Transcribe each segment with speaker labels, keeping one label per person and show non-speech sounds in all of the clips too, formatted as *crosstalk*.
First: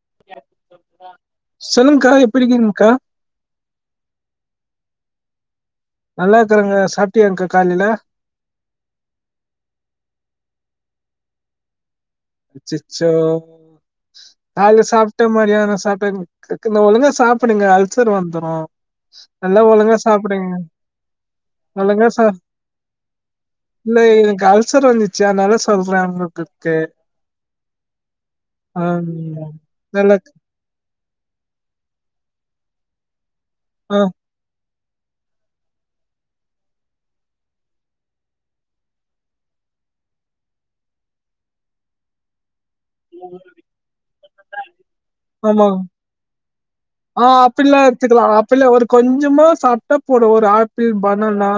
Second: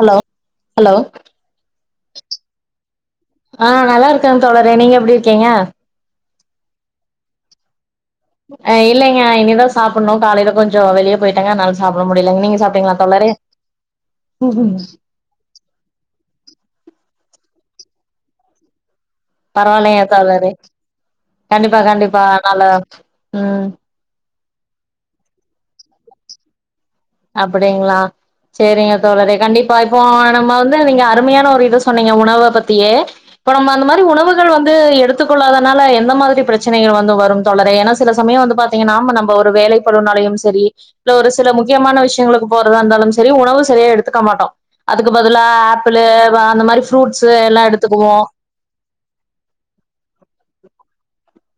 Speaker 1: Hello hello
Speaker 2: சொல்லுங்க்கா எப்டி இருக்கீங்க கா
Speaker 1: ஆ நல்லாருக்கே தோழரே நீங்க எப்டி இருக்கீங்க
Speaker 2: நல்லா இருக்காறேங்க சாப்ட்டியாங்க்கா காலயில
Speaker 1: ஆ இல்லைங்க இனிதா சாப்பிடுணு காலயில கொஞ்சோ வெளிய போய்ட்டேங்க அதனால சாப்ட முடியலங்க நீங்க சாப்ட்டீங்ளா
Speaker 2: அச்சச்சோ
Speaker 1: தோழரே
Speaker 2: து மாதிரியான *unintelligible* நீங்க ஒழுங்கா சாப்டுங்க அல்சர் வந்துரு நல்லா ஒழுங்கா
Speaker 1: பரவாயில்லங்க தோழரே
Speaker 2: சாப்டுங்க
Speaker 1: கண்டிப்பா
Speaker 2: ஒழுங்கா
Speaker 1: கண்டிப்பா
Speaker 2: சா
Speaker 1: னால ம்
Speaker 2: இல்ல எனக்கு அல்சர் வந்துச்சு அதனால சொல்றே அவுங்களுக்கு
Speaker 1: அப்டிங்களா சரிங்க
Speaker 2: ஆம்
Speaker 1: தோழரே கண்டிப்பா இப்போ
Speaker 2: நல்லா
Speaker 1: நம்ம வந்து நீங்க அருமையான ஒரு சொன்னீங்க உணவ பத்தியே இப்ப நம்ம அந்த
Speaker 2: ஆ
Speaker 1: மாரி உணவு க்கள் வந்து எடுத்துக்கொள்ளாதனால எந்த மாதிரி பிரச்சனைகள் வந்து வரும் தோழரே ஏன்னா சில சமயோம் வந்து பாத்தீங்கன்னா நாம நம்ம ஒரு வேலைக்கு பலுனாலயும் சரி இல்ல ஒரு சில முக் கியமான விஷயங்களுக்கு போறதா இருந்தாலும் சரி உணவு சரியா எடுத்துக்க மாட்டோ அதுக்கு பதுலாக
Speaker 2: ஆமா
Speaker 1: ஆப்பிள் அந்த மாதிரி ஃப்ரூட்ஸ் எல்லா எடுத்துக்குவோ
Speaker 2: பெல்ல ஒரு கொஞ்சமா சாப்ட்டா போதும் ஒரு ஆப்பிள் பனன்னா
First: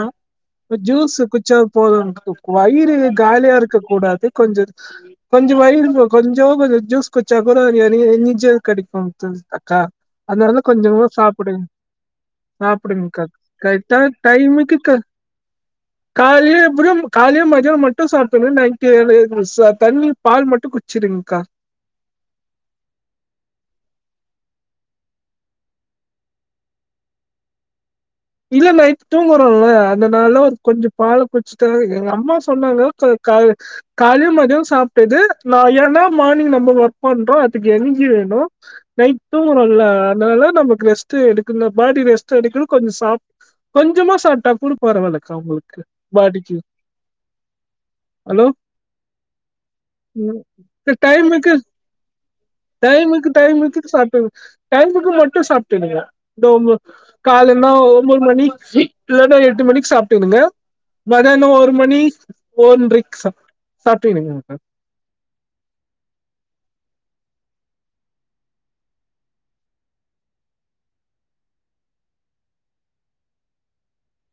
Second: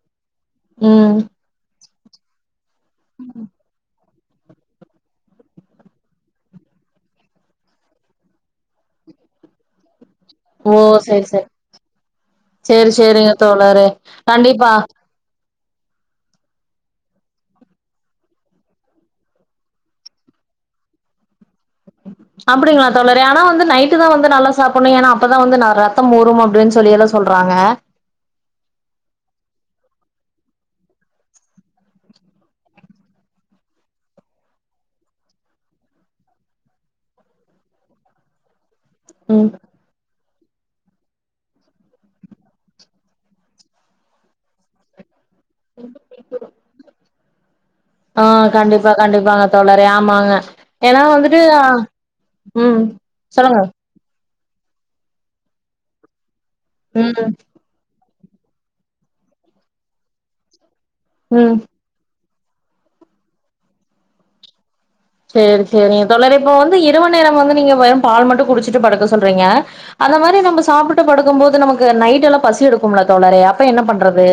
Speaker 2: ஒரு
Speaker 1: ம்
Speaker 2: ஜூஸ் குச்சோ போதும் எனக்கு வயிறு காலியா இருக்க கூடாது கொஞ்ச கொஞ்ச வயறு போ கொஞ்சோபது ஜூஸ் குச்சா கொட நெறய எனர் சோ கடைக்கும் அக்கா அதனாலதா
Speaker 1: ஓ
Speaker 2: கொஞ்சமா
Speaker 1: சேரி சேரி
Speaker 2: சாப்புடு
Speaker 1: சேரி
Speaker 2: சாப்புடுங்கா
Speaker 1: சேரிங்க தோழரே
Speaker 2: கக்டான
Speaker 1: கண்டிப்பா
Speaker 2: டைமுக்கு க காலே எப்படியும் காலேயும், மதியோம் மட்டும் சாப்புடுவேன் நைட்டு முழுசா தண்ணி, பால் மட்டு சேரிங்க்கா
Speaker 1: *unintelligible* அப்படிங்களா தோழரே ஆனா வந்து நைட்டு தா வந்து நல்லா சாப்ட்ணும் ஏன்னா அப்பதா வந்து ரத்தம் ஊரும் அப்படின் சொல்லி எல்லாம் சொல்றாங்க.
Speaker 2: இல்ல நைட்டு தூங்குறோம்ல அந்தனால ஒரு கொஞ்சம் பால குடிச்சுட்டா எங்க அம்மா சொன்னாங்க சொல் கா காலையும், மதியோம் சாப்ட்டது நா ஏன்னா மார்னிங் நம்ம ஒர்க் பண்றோம் அதுக்கு எனர்ஜி வேணும்
Speaker 1: ம்
Speaker 2: நைட்டும் நல்லா அதனால நமக்கு ரெஸ்ட் எடுக்கனா பாடி ரெஸ்ட்டு எடுக்கும் கொஞ்ச சாப் கொஞ்சமா சாப்ட்டா கொட பரவாலக்கா உங்களுக்கு பாடிக்கு
Speaker 1: ஆ
Speaker 2: ஹலோ
Speaker 1: கண்டிப்பா கண்டிப்பாங்க தோழறே ஆமாங்க ஏன்னா வந்துட்டு
Speaker 2: டைமுக்கு
Speaker 1: ஆ ம்
Speaker 2: டைமுக்கு
Speaker 1: சொல்லுங்க
Speaker 2: டைமுக்கு சாப்ப டைமுக்கு மட்டு சாப்ட்டுடீங்க தோமு
Speaker 1: ம்
Speaker 2: காலேலென்னா ஒன்போது மணிக்கு இல்லன்னா எட்டு மணிக் சாப்ட்டு டுங்க
Speaker 1: ம்
Speaker 2: மதனோம் ஒரு மணி ஓன்றைக்கு சாப் சாப்டுடுங்க
Speaker 1: சேரி சேரி தோழரே இப்ப வந்து இரவு நேரம் வந்து நீங்க வெறு பால் மட்டும் குடிச்சுட்டு படுக்க சொல்றீங்க அந்த மாரி நம்ம சாப்ட்டு படுக்கும் போது நமக்கு நைட்டெலா பசி எடுக்கும்ல தோழரே அப்ப என்ன பண்றது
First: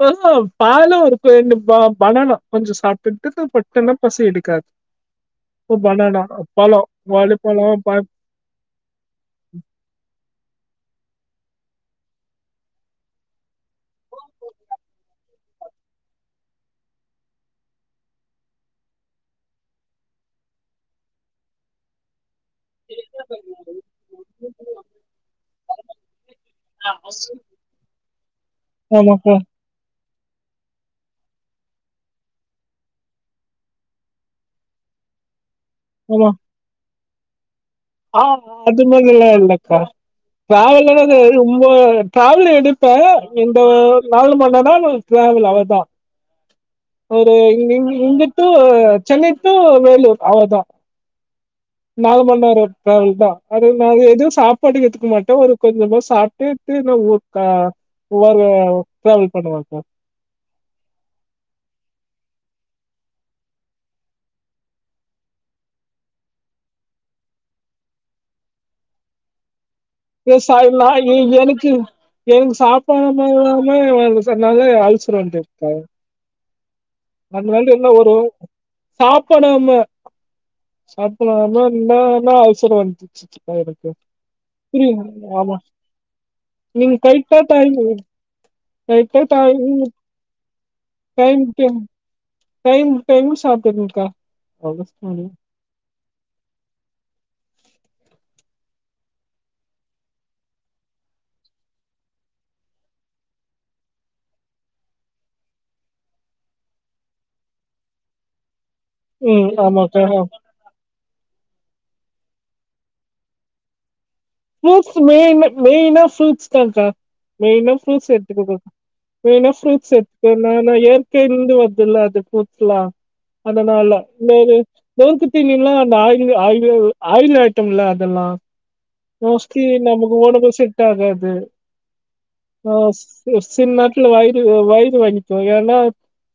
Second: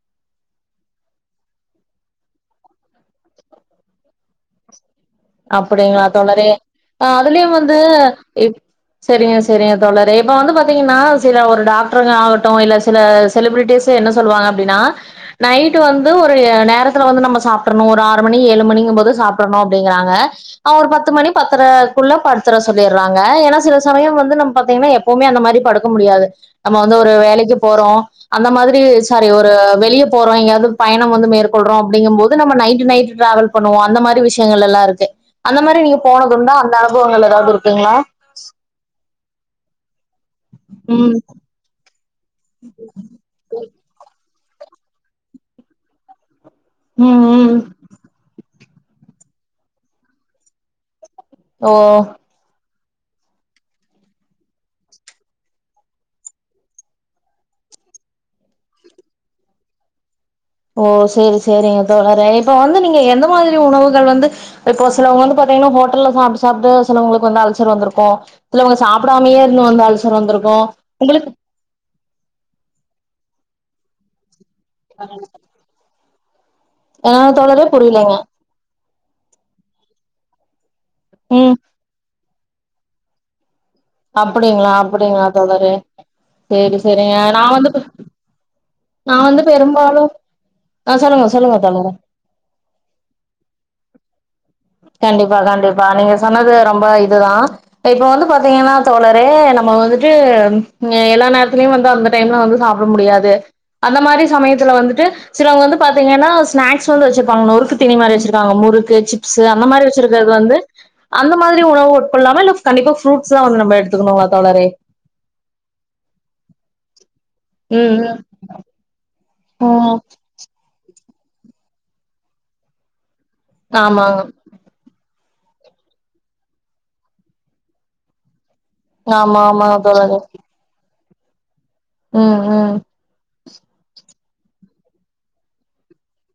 Speaker 2: பொதுவா பாலெல்லா ஒரு ரெண்டு ப பணணா கொஞ்ச சாப்ட்டுட்டு பத்தனா பசி எடுக்காது ஒரு
Speaker 1: அப்படிங்களா
Speaker 2: பனானா
Speaker 1: தோழறே
Speaker 2: பழோ
Speaker 1: அ அதுலயும்
Speaker 2: வாழைப்பழோ
Speaker 1: வந்து
Speaker 2: ப
Speaker 1: இப் செரிங்க செரிங்க தோழரே இப்ப வந்து பாத்தீங்கன்னா சில ஒரு டாக்டருங்க ஆகட்டும் இல்ல சில செலிபிரிட்டீஸ்சு என்ன சொல்லுவாங்க அப்படின்னா நைட்டு வந்து ஒரு நேரத்துல வந்து நம்ம சாப்ட்றணும் ஒரு ஆறு மணி ஏழு மணிங்கும் போது சாப்ட்றணும் அப்படிங்கறாங் அ அவ் ஒரு பத்து மணி, பத்தர குல்ல படுத்துர சொல்லியிறாங்க ஏன்னா சில சமயம் வந்து நம்ம பாத்தீங்கன்னா எப்பவுமே அந்த மாரி படுக்க முடியாது. நம்ம வந்து ஒரு வேலைக்கி போறோம் அந்த மாரி சாரி
Speaker 2: ஆமாக்கா
Speaker 1: ஒரு வெளிய போறோம் எங்காது பயணம் வந்து மேற்கொள்றோம் அப்படிங்கபோது நம்ம நைட்டு நைட்டு ட்ராவல் பன்னுவோம் அந்த மாரி விஷயங்கல்லாம் இருக் கு அந்த மாரி நீங்க போனது உண்டா அந்த அனுபவங்கள் ஏதாது இருக்குங்களா
Speaker 2: ஆமா அது மாதிரில்லா இல்லக்கா டிராவலர்
Speaker 1: ம்
Speaker 2: அது ரொம்ப டிராவல் எடுப்ப இந்த நாலு மன்னரம் டிராவல் அவளதா
Speaker 1: ம்
Speaker 2: ஒரு
Speaker 1: ம்
Speaker 2: ஏழு மணிஇங்குட்டு சென்னை டூ வேலூர் அவ்ளதா
Speaker 1: ஓ
Speaker 2: நாலு மண் நேரோ டிராவல் தா அது நாங்க எதும் சாப்பாடு எடுத்துக்க மாட்டோ ஒரு கொஞ்சமா சாப்ட்டுட்டு ஒட்க்கா போர்வ டிராவல் பண்ணுவகா
Speaker 1: ஓ சேரி சேரிங்க தோழரே இப்ப வந்து நீங்க எந்த மாதிரி உணவுகள் வந்து இப்போ சிலவங்க வந்து பாத்தீங்கன்னா ஹோட்டல்ல சாப்ட்டு சாப்ட்டு சிலவங்களுக்கு வந்து அல்சர் வந்தருக்கும் சிலவங்க சாப்படாமயே இருந்த வந்த அல்ஸ்
Speaker 2: *unintelligible* எனக்கு சாப்பாடு இல்லாம வருசனால அல்சர் வந்துருக்க
Speaker 1: ஆ தோழரே
Speaker 2: அதுலருந்து என்ன
Speaker 1: புரியலங்க
Speaker 2: வரும் சாப்பிடாம
Speaker 1: ம்
Speaker 2: சாப்பிடாம இருந்தா இப்டிதா அல்சர் வருது
Speaker 1: அப்டிங்களா அப்டிங்களா
Speaker 2: புரியல ஆமா
Speaker 1: தோழரே சேரி
Speaker 2: நீங்க
Speaker 1: சேரிங்க
Speaker 2: கரெக்ட்டா
Speaker 1: நா
Speaker 2: டைம்
Speaker 1: வந்து நா
Speaker 2: கரெக்டா
Speaker 1: வந்து
Speaker 2: டைம்
Speaker 1: பெரும்பாலும் ஆ சொல்லுங்க சொல்லுங்க
Speaker 2: டைம்
Speaker 1: தோழரே
Speaker 2: டைம் டைம்க்கு சாப்பிட்டுங்கக்கா
Speaker 1: கண்டிப்பா கண்டிப்பா நீங்க சொன்னது ரொம்ப இதுதா இப்ப வந்து பாத்தீங்கன்னா தோழரே நம்ம வந்துட்டு எல்லா நேரத்துலயும் வந்து அந்த டைம்ல வந்து சாப்பிட முடியாது அந்த மாரி சமயத்துல வந்துட்டு சிலவங்க வந்து பாத்தீங்கன்னா ஸ்நாக்ஸ் வந்து வச்சிருப்பாங்க நொறுக்கு தினி மாரி வச்சிருக்காங்க முறுக்கு சிப்ஸ்
Speaker 2: ம்
Speaker 1: அந்த மாரி
Speaker 2: ஆமாக்கா ஆ
Speaker 1: வச்சுருக்குறது வந்து அந்த மாதிரி உணவு உட்கொல்லாமா இல்ல கண்டிப்பா ஃப்ரூட் தா வந்து நம்ம எடுத்துக்கணுமா தோழரே
Speaker 2: ஃப்ரூட்ஸ் மெயின் மெயினா ஃப்ரூட்ஸ் தான்க்கா மெயின்னா
Speaker 1: ம்
Speaker 2: ஃப்ரூட்ஸ் எடுத்துக்கோங்க வேணா
Speaker 1: ம்
Speaker 2: ஃப்ரூட்ஸ்
Speaker 1: ம்
Speaker 2: எடுத்துக்க ந நா இயற்கைல்ல இருந்து வருதுல அது ஃப்ரூட்ஸ்லா அதனால
Speaker 1: ஆமாங்க
Speaker 2: வேற நொறுக்கு தீனி எல்லாம் அந்த ஆயில்ள் ஆயில் ஆயுல் ஐட்டம் இல்ல அதெல்லா
Speaker 1: ஆமா
Speaker 2: மோஸ்ட்லி
Speaker 1: ஆமா
Speaker 2: நமக்கு
Speaker 1: தோழரே
Speaker 2: ஒடம்பு செட் செட்காது
Speaker 1: ம்
Speaker 2: ஆ
Speaker 1: ம்
Speaker 2: சில நேரத்துல வயி த்து வயறு வலிக்கும் ஏன்னா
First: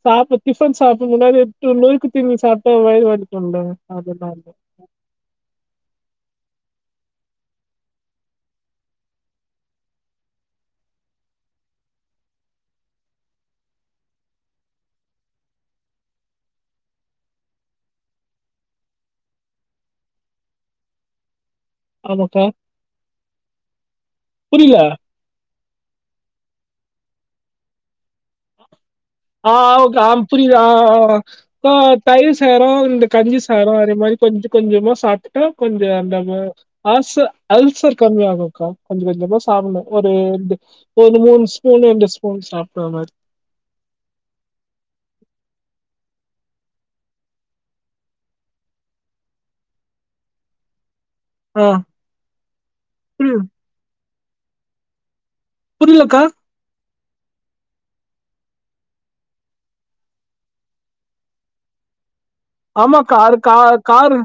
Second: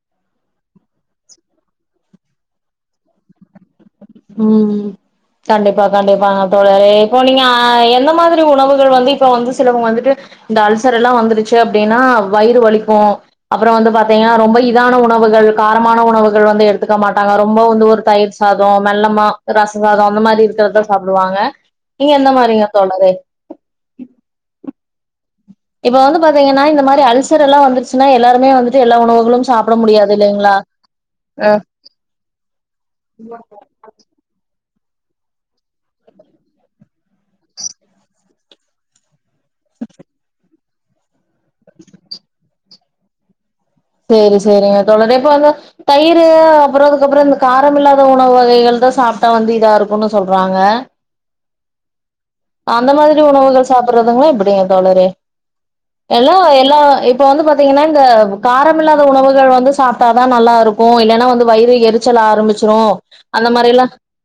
Speaker 2: சாப்ப டிஃபன் சாப்பிட முன்னாடி எட்டு நொறுக்கு தீணி சாப்பிட்ட வயறு வலிக்குல்ல அதனால
Speaker 1: ம் கண்டிப்பா கண்டிப்பா தோழரே இப்போ நீங்க எந்த மாதிரி உணவுகள் வந்து இப்ப வந்து சிலவங்க வந்துட்டு இந்த அல்சர் எல்லாம் வந்துருச்சு அப்டின்னா வயிறு வலிக்கும் அப்றோ வந்து பாத்தீங்கன்னா ரொம்ப இதான உணவுகள் காரமான உணவுகள் வந்து எடுத்துக்க மாட்டாங்க ரொம்ப வந்து ஒரு தயிர் சாதோ மெல்லமா ரச சாதோ அந்த மாரி இருக்கிறதா சாப்பிடுவாங்க நீங்க எந்த
Speaker 2: ஆமாக்கா
Speaker 1: மாதிரிங்க தோழரே
Speaker 2: புரியில்ல
Speaker 1: இப்ப வந்து பாத்தீங்கன்னா இந்த மாதிரி அல்சர் எல்லாம் வந்துருச்சன்னா எல்லாருமே வந்துட்டு எல்லா உணவு
Speaker 2: ஆ க ஆ புரியது ஆ ஆ தயிர் சாதோ இந்த கஞ்சி சாதோ அதே மாரி கொஞ்சம் கொஞ்சமா சாப்ட்டுட்டு கொஞ்சம் நம்ம ஆச அல்சர் கம்மிய ஆகும்க்கா கொஞ்சம் கொஞ்சமா சாப்பிடணும் ஒரு ஒரு மூணு ஸ்பூன் ரெண்டு ஸ்பூன் சாப்பிடுற மாரி
Speaker 1: சேரி சேரிங்க தோழரே இப்ப வந்து தயிர் அப்பறோ அதுக்கப்பறோ இந்த காரம் இல்லாத உணவு வகைகள் தா சாப்பிட்டா வந்து இதா இருக்குன்னு சொல்றாங்க
Speaker 2: ஆ
Speaker 1: அந்த மாதிரி
Speaker 2: புரியுது
Speaker 1: உணவுகள் சாப்பிடறதுங்களா எப்படிங்க தோழரே
Speaker 2: புரியலக்கா
Speaker 1: எல்லா எல்லா இப்ப வந்து பாத்தீங்கன்னா இந்த காரமில்லாத உணவுகள் வந்து சாப்ட்டா தா நல்லா இருக்கும் இல்லைன்னா வந்து வயிறு எரிச்சல் ஆரம்பிச்சு
Speaker 2: ஆமா கார் க கார்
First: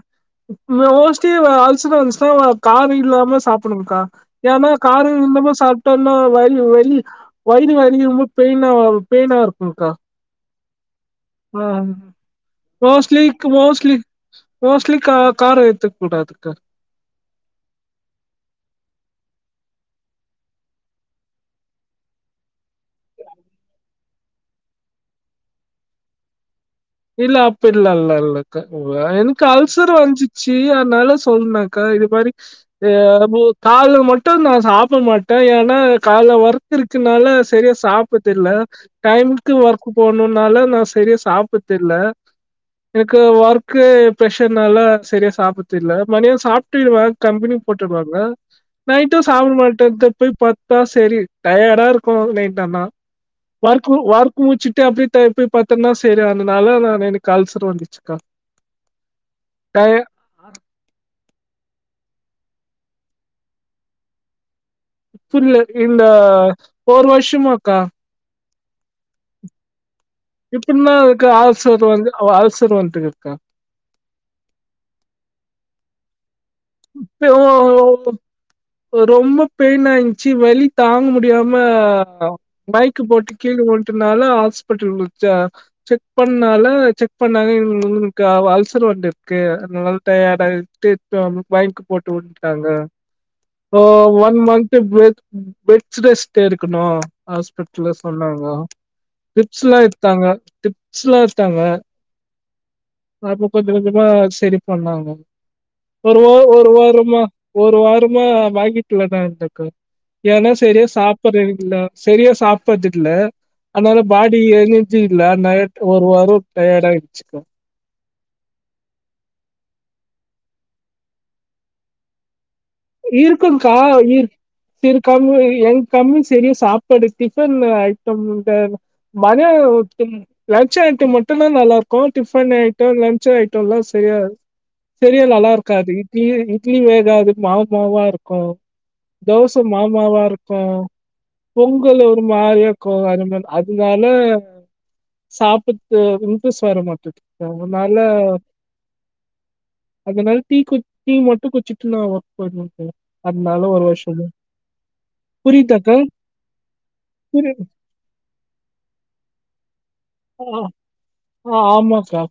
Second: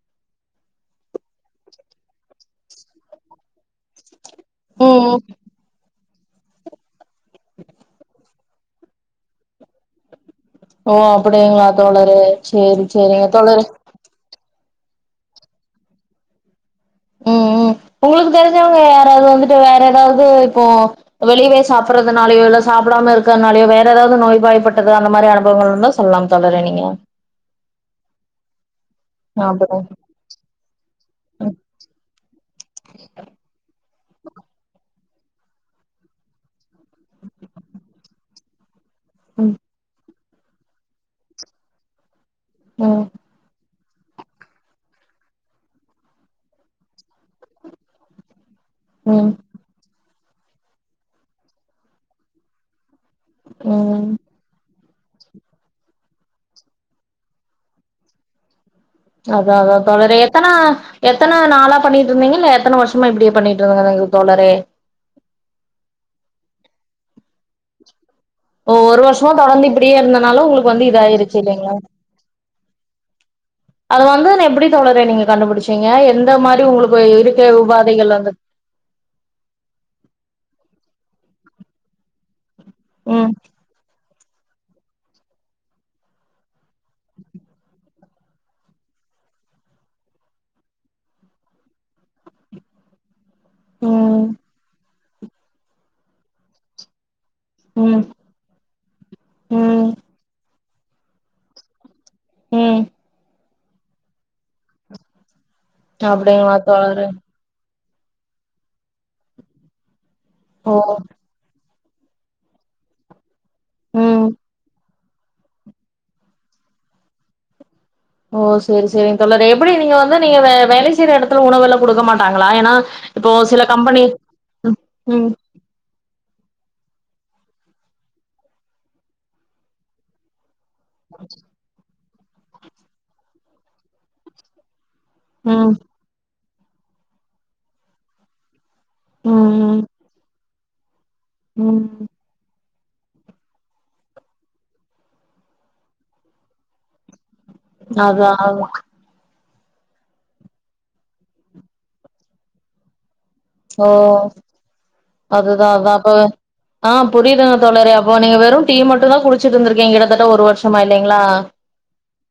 Speaker 2: மோஸ்ட்லி அல்சர் வந்துச்சுன்னா கார இல்லாம சாப்பிடனுக்கா ஏன்னா
Speaker 1: ம்
Speaker 2: காரம் இன்னுமும் சாப்ட்டா இன்னு வயிர் வயிர் வயிறு வயிர் ரொம்ப பெயினா பெயினா இருக்குக்கா
Speaker 1: ஓ அப்படியா
Speaker 2: ஆ மோஸ்டலி க்
Speaker 1: தோழரே
Speaker 2: மோஸ்ட்லி மோஸ்ட்லி க கார எடுத்துக்க கூடாதுக்கா
Speaker 1: ம் ம் உங்களுக்கு தெரிஞ்சவங்க யாராவது வந்துட்டு வேற ஏதாவது இப்போ வெளியவே சாப்பிடறதுனாலோ இல்ல சாப்பிடாம இருக்கிறதுனாலோ வேற ஏதாவது நோய்வாய்பப்பட்டது அந்த மாரி அனுபவங்கள் இருந்தா சொல்லலாம் தோழரே நீங்க
Speaker 2: இல்ல அப்டில்லா இல்ல இல்ல இல்ல க எனக்கு
Speaker 1: ஞாபகம்
Speaker 2: அல்சர் வன்ச்சு ச்சி அதனால சொல்னக்கா இது மாரி காலல மட்டு நா சாப்ட மாட்டே ஏன்னா கால ஒர்க் இருக்குனால சரியா சாப்றது இல்ல டைமு்கு
Speaker 1: ம்
Speaker 2: ஒர்க் போகணுன்னால நா சரிய சாப்ட்றது இல்ல
Speaker 1: ம்
Speaker 2: எனக்கு ஒர்க் க்கு ப்ஷர்னால சரியா சாப்டுது இல்ல மதியோ சாப்ட்டுவா கம்பெனி போட்டுடுவாங்க
Speaker 1: ம்
Speaker 2: நைட்டு
Speaker 1: ம்
Speaker 2: சாப்பட மாட்டே போய் படுத்தா செரி டயடா இருக்கு நைட்டாண வுர்க்கு
Speaker 1: ம்
Speaker 2: வுர்க் முடிச்சுட்டே அப்டியே டை போய் படுத்தோன்னா செரிய அதனால நான் எனக்கு அல்சர் வந்துச்சுக்கா
Speaker 1: அதா அதா
Speaker 2: டய-
Speaker 1: தோழரே எத்தனா எத்தன நாளா பண்ணிட்டு இருந்தீங்க இல்ல எத்தன வருஷமா இப்டியே பண்ணிட்டுரிந்திங்க தோழரே
Speaker 2: இல்ல இந்த ஒரு வருஷமாக்கா
Speaker 1: ஓ ஒரு வருஷமா தொடந்து இப்டியே இருந்தனால உங்களுக்கு வந்து
Speaker 2: இப்டின்னா அதுக்கு
Speaker 1: இதாயிருச்சு இல்லைங்களா
Speaker 2: அல்சர் வந்து அல்சர் வந்துட்டுருக்கா
Speaker 1: அது வந்து எப்டி தோழரே நீங்க கண்டுபிடிச்சீங்க எந்த மாரி உங்களுக்கு இறக்கை உபாதைகள் வந்து
Speaker 2: ரொம்ப பெயின் ஆயின்ச்சு வலி தாங்க முடியாம மயக்கொ
Speaker 1: ம்
Speaker 2: போட்டு கீழ வுழ்ட்டனால ஹாஸ்பிட்டல்ச்சா செக் பண்ணால செக் பண்ணாங்க இவுங்களுக்கு அல்சர் வந்துருக்கு அதனால டயர்ட ஆய் திர்ப்பியு மயக்கொ போட்டு வுழ்ட்டாங்க ஓ
Speaker 1: ம்
Speaker 2: one month bed beds rest இருக்குனு ஹாஸ்பிட்ல்ல
Speaker 1: ம்
Speaker 2: சொன்னாங்க ட்ரிப்ஸா
Speaker 1: ம்
Speaker 2: எடுத்தாங்க டிப்ஸ்லா எடுத்தாங்க
Speaker 1: ம்
Speaker 2: அப்ப கொஞ்ச கொஞ்சமா செரி பண்ணாங்க ஒரு
Speaker 1: அப்டிங்களா
Speaker 2: ஒரு வா
Speaker 1: தோழரே
Speaker 2: ர்மா ஒரு வாரமா மயக்கத்துல த இருந்தேகா ஏனா
Speaker 1: ஓ
Speaker 2: செரியா சாப் *unintelligible* தில்ல செரியா சாப்டறதுகில்ல அதனால
Speaker 1: ம்
Speaker 2: பாடி எ எனர்ஜி இல்ல நயட் ஒரு வாரொ டயர்ட் ஆயிடுச்சுக்கா
Speaker 1: ஓ செரி செரிங் தோழரே எப்டி நீங்க வந்து நீங்க வே வேலை செய்ற எடத்துல உணவுலா குடுக்க மாட்டாங்ளா ஏனா
Speaker 2: இருக்குங்கா இரு இருக்கா
Speaker 1: ம்
Speaker 2: எ கம்மி செரிய சாப்பாடு டிஃபன் ஐட்டொ இந்த மன அழுத்தம் லஞ்ச் ஐட்டொ மட்டுந்தா நல்லா இருக்கு டிஃபன் ஐட்டொ லன்ச் ஐடெல்லா செரியா செரியா நல்லா
Speaker 1: ம்
Speaker 2: இருக்காது இட்லி இட்லி வேகாது மாவு மாவா இருக்கு தோச
Speaker 1: ம்
Speaker 2: மாவுமாவா இருக்கு
Speaker 1: ம் ம்
Speaker 2: பொங்கலு ஒரு மாறியாகோ அதுமே அதுனால சாப்டர்துக்கு ஒரு இன்டரஸ் வர மாட்டுது அதனால
Speaker 1: அதா அதா
Speaker 2: அதனால டீ குட் டீ மட்டு குச்சிட்டு நான் ஒர்க் போயிடுவேகா ஒரு
Speaker 1: ஓ
Speaker 2: வருஷமா
Speaker 1: அதுதா அதா
Speaker 2: புரியுதாக்கா
Speaker 1: அப்போ ஆ
Speaker 2: புரி
Speaker 1: புரியுதுங்க தோழரே அப்போ நீங்க வெறு டீ மட்டுந் தா குடிச்சிட்டு இருந்துருக்கிங்க கிட்டத்தட்ட ஒரு
Speaker 2: ஆ
Speaker 1: வருஷமா இல்லைங்ளா
Speaker 2: ஆ ஆமாக்கா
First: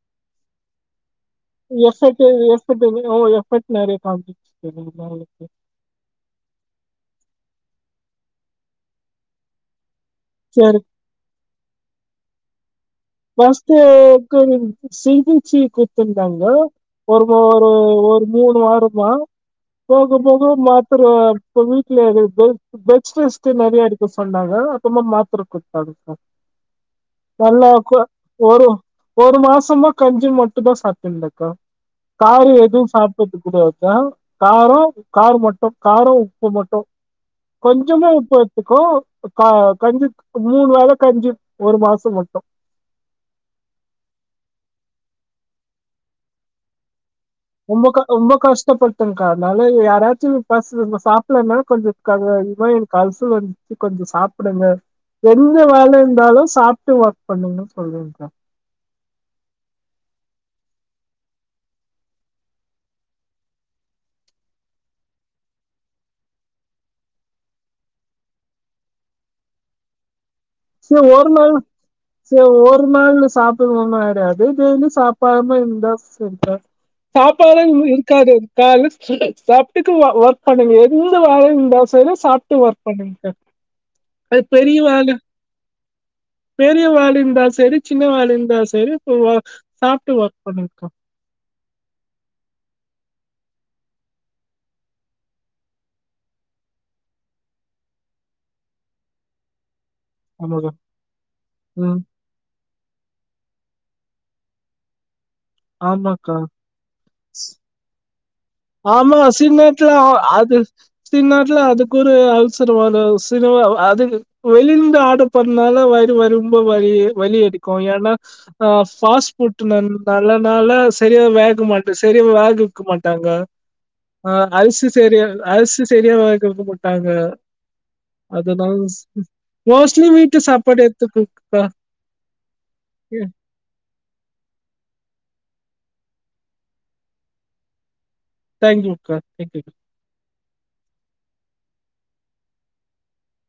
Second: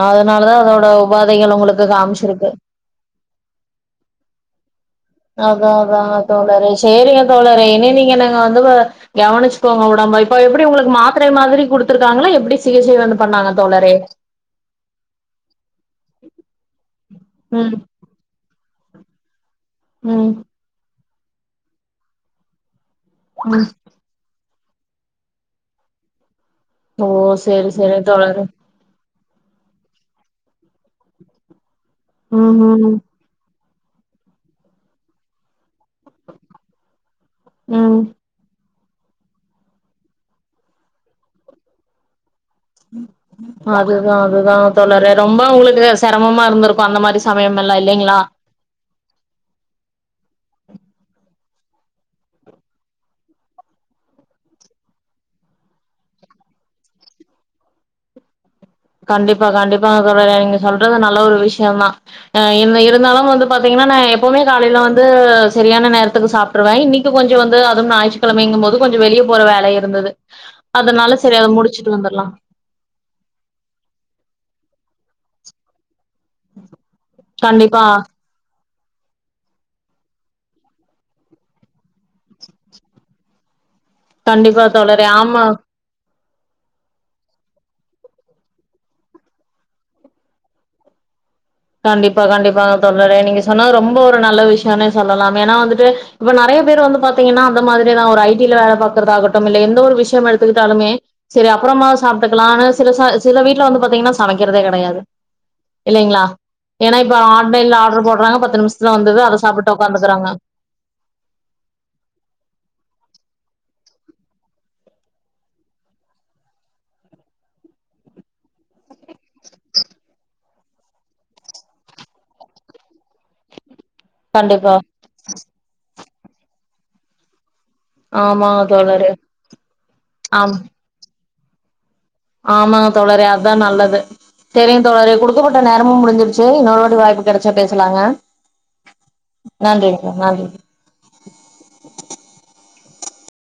Speaker 1: அதனாலதா அதோட உபாதைகளு
Speaker 2: *unintelligible*
Speaker 1: அதா அதா தோழரே சேரிங்க தோழரே இனி நீங்க நாங்க வந்து கவனிச்சுக்கோங்க ஒடம்ப இப்ப எப்டி
Speaker 2: சரி
Speaker 1: ஒங்ளுக்கு மாத்திரை மாரி குடுத்துருக்காங்ளா எப்டி சிகிச்சை வந்து பண்ணாங்க
Speaker 2: பஸ்ர்ட்டு
Speaker 1: தோழரே
Speaker 2: *unintelligible* சிங்குச்சி குட்த்துருந்தாங்க ஒரு ஒரு
Speaker 1: ம்
Speaker 2: ஒரு மூனு வாரொமா போக போக
Speaker 1: ம்
Speaker 2: போக போக மாத்தெர இப்ப வீட்ல இருக்கு பெட்ஸ் டெஸ்ட்டு
Speaker 1: ம்
Speaker 2: நறையா இரு ட்டு சொன்னாங்க அப்பொறமா மாத்தெர குடுத்தாங்க் கா
Speaker 1: ஓ செரி செரி தோழரே
Speaker 2: ஒ ஒரு மாசமா கஞ்சி மட்டுந் தா சாப்பிட்டுந்துருக்க காயு
Speaker 1: ம்
Speaker 2: எது
Speaker 1: ம்
Speaker 2: சாப் குடுக்கக்கூடாதா காரொ கார மட்டு காரொ உப்பு மட்டு
Speaker 1: ம்
Speaker 2: கொஞ்சமா உப்பு அ இக்கு க கஞ்சி மூனு வேள கஞ்சி ஒரு மாசோ மட்டு
Speaker 1: அதுதா அதுதா தோழரே ரொம்ப உங்களுக்கு செரமமா இருந்திருக்கு அந்த மாரி சு
Speaker 2: ரொம்பக்கா ரொம்ப கஷ்டப்பட் டெங்கா அத்னால யாராச்சு பசு சாப்பல்லனால கொஞ்சொ த இது மாரி எனக்கு அல்சு வந்தி கொஞ்சொ சாப்புடுங்க என்ன வேல இருந்தாலு சாப்ட்டு வர்க் பண்ணுங்க ன்னு சொல்வெக்கா
Speaker 1: கண்டிப்பா கண்டிப்பாங்க தோழரே நீங்க சொல்றது நல்ல ஒரு விஷியொந்தா என்ன இருந்தாலு வந்து பாத்தீங்கனா நா எப்பொமே காலேல வந்து செரியான நேரத்துக்கு சாப் ட்ருவே இன்னெக்கி கொஞ்சொ வந்து அது ஞாயிற்றுக்கிழமைங்கும் போது கொஞ்சொ வெளிய போற வேலை இருந்துது
Speaker 2: செ ஒரு நாள் செரி ஒரு நாள்ல சாப் படாம ஒன்னு ஆயிடாது டெய்லியு சாப்டாம இருந்தா செட்டா சாப்டாம
Speaker 1: கண்டிப்பா
Speaker 2: இருந்தா எதுக்கு ஆகாது கால்ல சாப்பிட்டுக்கு வர்க் பண்ணுங்க எந்த வேலயா இருந்தாலு செரி சாப்ட்டு வர்க் பண்ணுங்க இன்ச
Speaker 1: கண்டிப்பா தோழரே ஆமா
Speaker 2: பெரிய வால இருந்தால் செரி சின்ன வாலயா இருந்தால் செரி இப்போ சாப்ட்டு வர்க் பண்ணிக்கோ
Speaker 1: கண்டிப்பா கண்டிப்பா தோழரே நீங்க சொன்னது ரொம்ப ஒரு நல்ல விஷியோனே சொல்லலாம் எனா வந்துட்டு இப்போ நெறயா பேர் வந்து பாத்தீங்கன்னா அந்த மாதிரிதா ஒரு ஐ டி ல வேல பாக்கறதா ஆகட்டும் இல்ல எந்த ஒரு விஷ் சியமில்க்
Speaker 2: ஆமாக்கா
Speaker 1: எடுத்துட்டாலுமே சேரி அப்பொறமா
Speaker 2: ம்
Speaker 1: சாப் ட்டுக்கலானு சில ச சில வீட்ல வந்து பாத்தீங்கன்னா சமக்கெறதே கெடையாது இல்லெங்ளா
Speaker 2: ஆமாக்கா
Speaker 1: எனா இப்போ ஆன்லைன்ல ஆட்ர் போட்றாங்க பத்து நிம்ச
Speaker 2: ஆமா சீமேட்ல அ அது சின்நாட்ல அதுக்கொரு அவசரோ அது சினிமா அது வெளியிலிருந்து ஆட்ரு பண்லால வயிறு வரு ரொம்ப வலி வலி எடுக்கு எனா ஆ ஃபாஸ்ட்ஃபுட்டு நல் நல்லதால செரிய வேக மாட்டி செரியா வேக வெக்க மாட்டாங்க ஆ
Speaker 1: கண்டிப்பா
Speaker 2: அல்சு செரியா அல்சு செரியா வெக்க மாட்டாங்க
Speaker 1: ஆமாங்க
Speaker 2: அதனால ஸ்
Speaker 1: தோழரே
Speaker 2: மோட்ஸ்லி வீட்டு
Speaker 1: ஆம்
Speaker 2: சாப்பாடு எத்துக்கோங்கக்கா
Speaker 1: ஆமாங்க தோழரே அத்தா நல்லது செரிங்க தோழரே குடுக்கப்பட்ட நேரமு முடுஞ்சுருச்சி இன்னொரு வாட்டி வாய்ப்பு கெடச்சா பேசலாங்க
Speaker 2: தேங்க்யூ அக்கா தேங்க்யூ
Speaker 1: நன்றிங்க நன்றி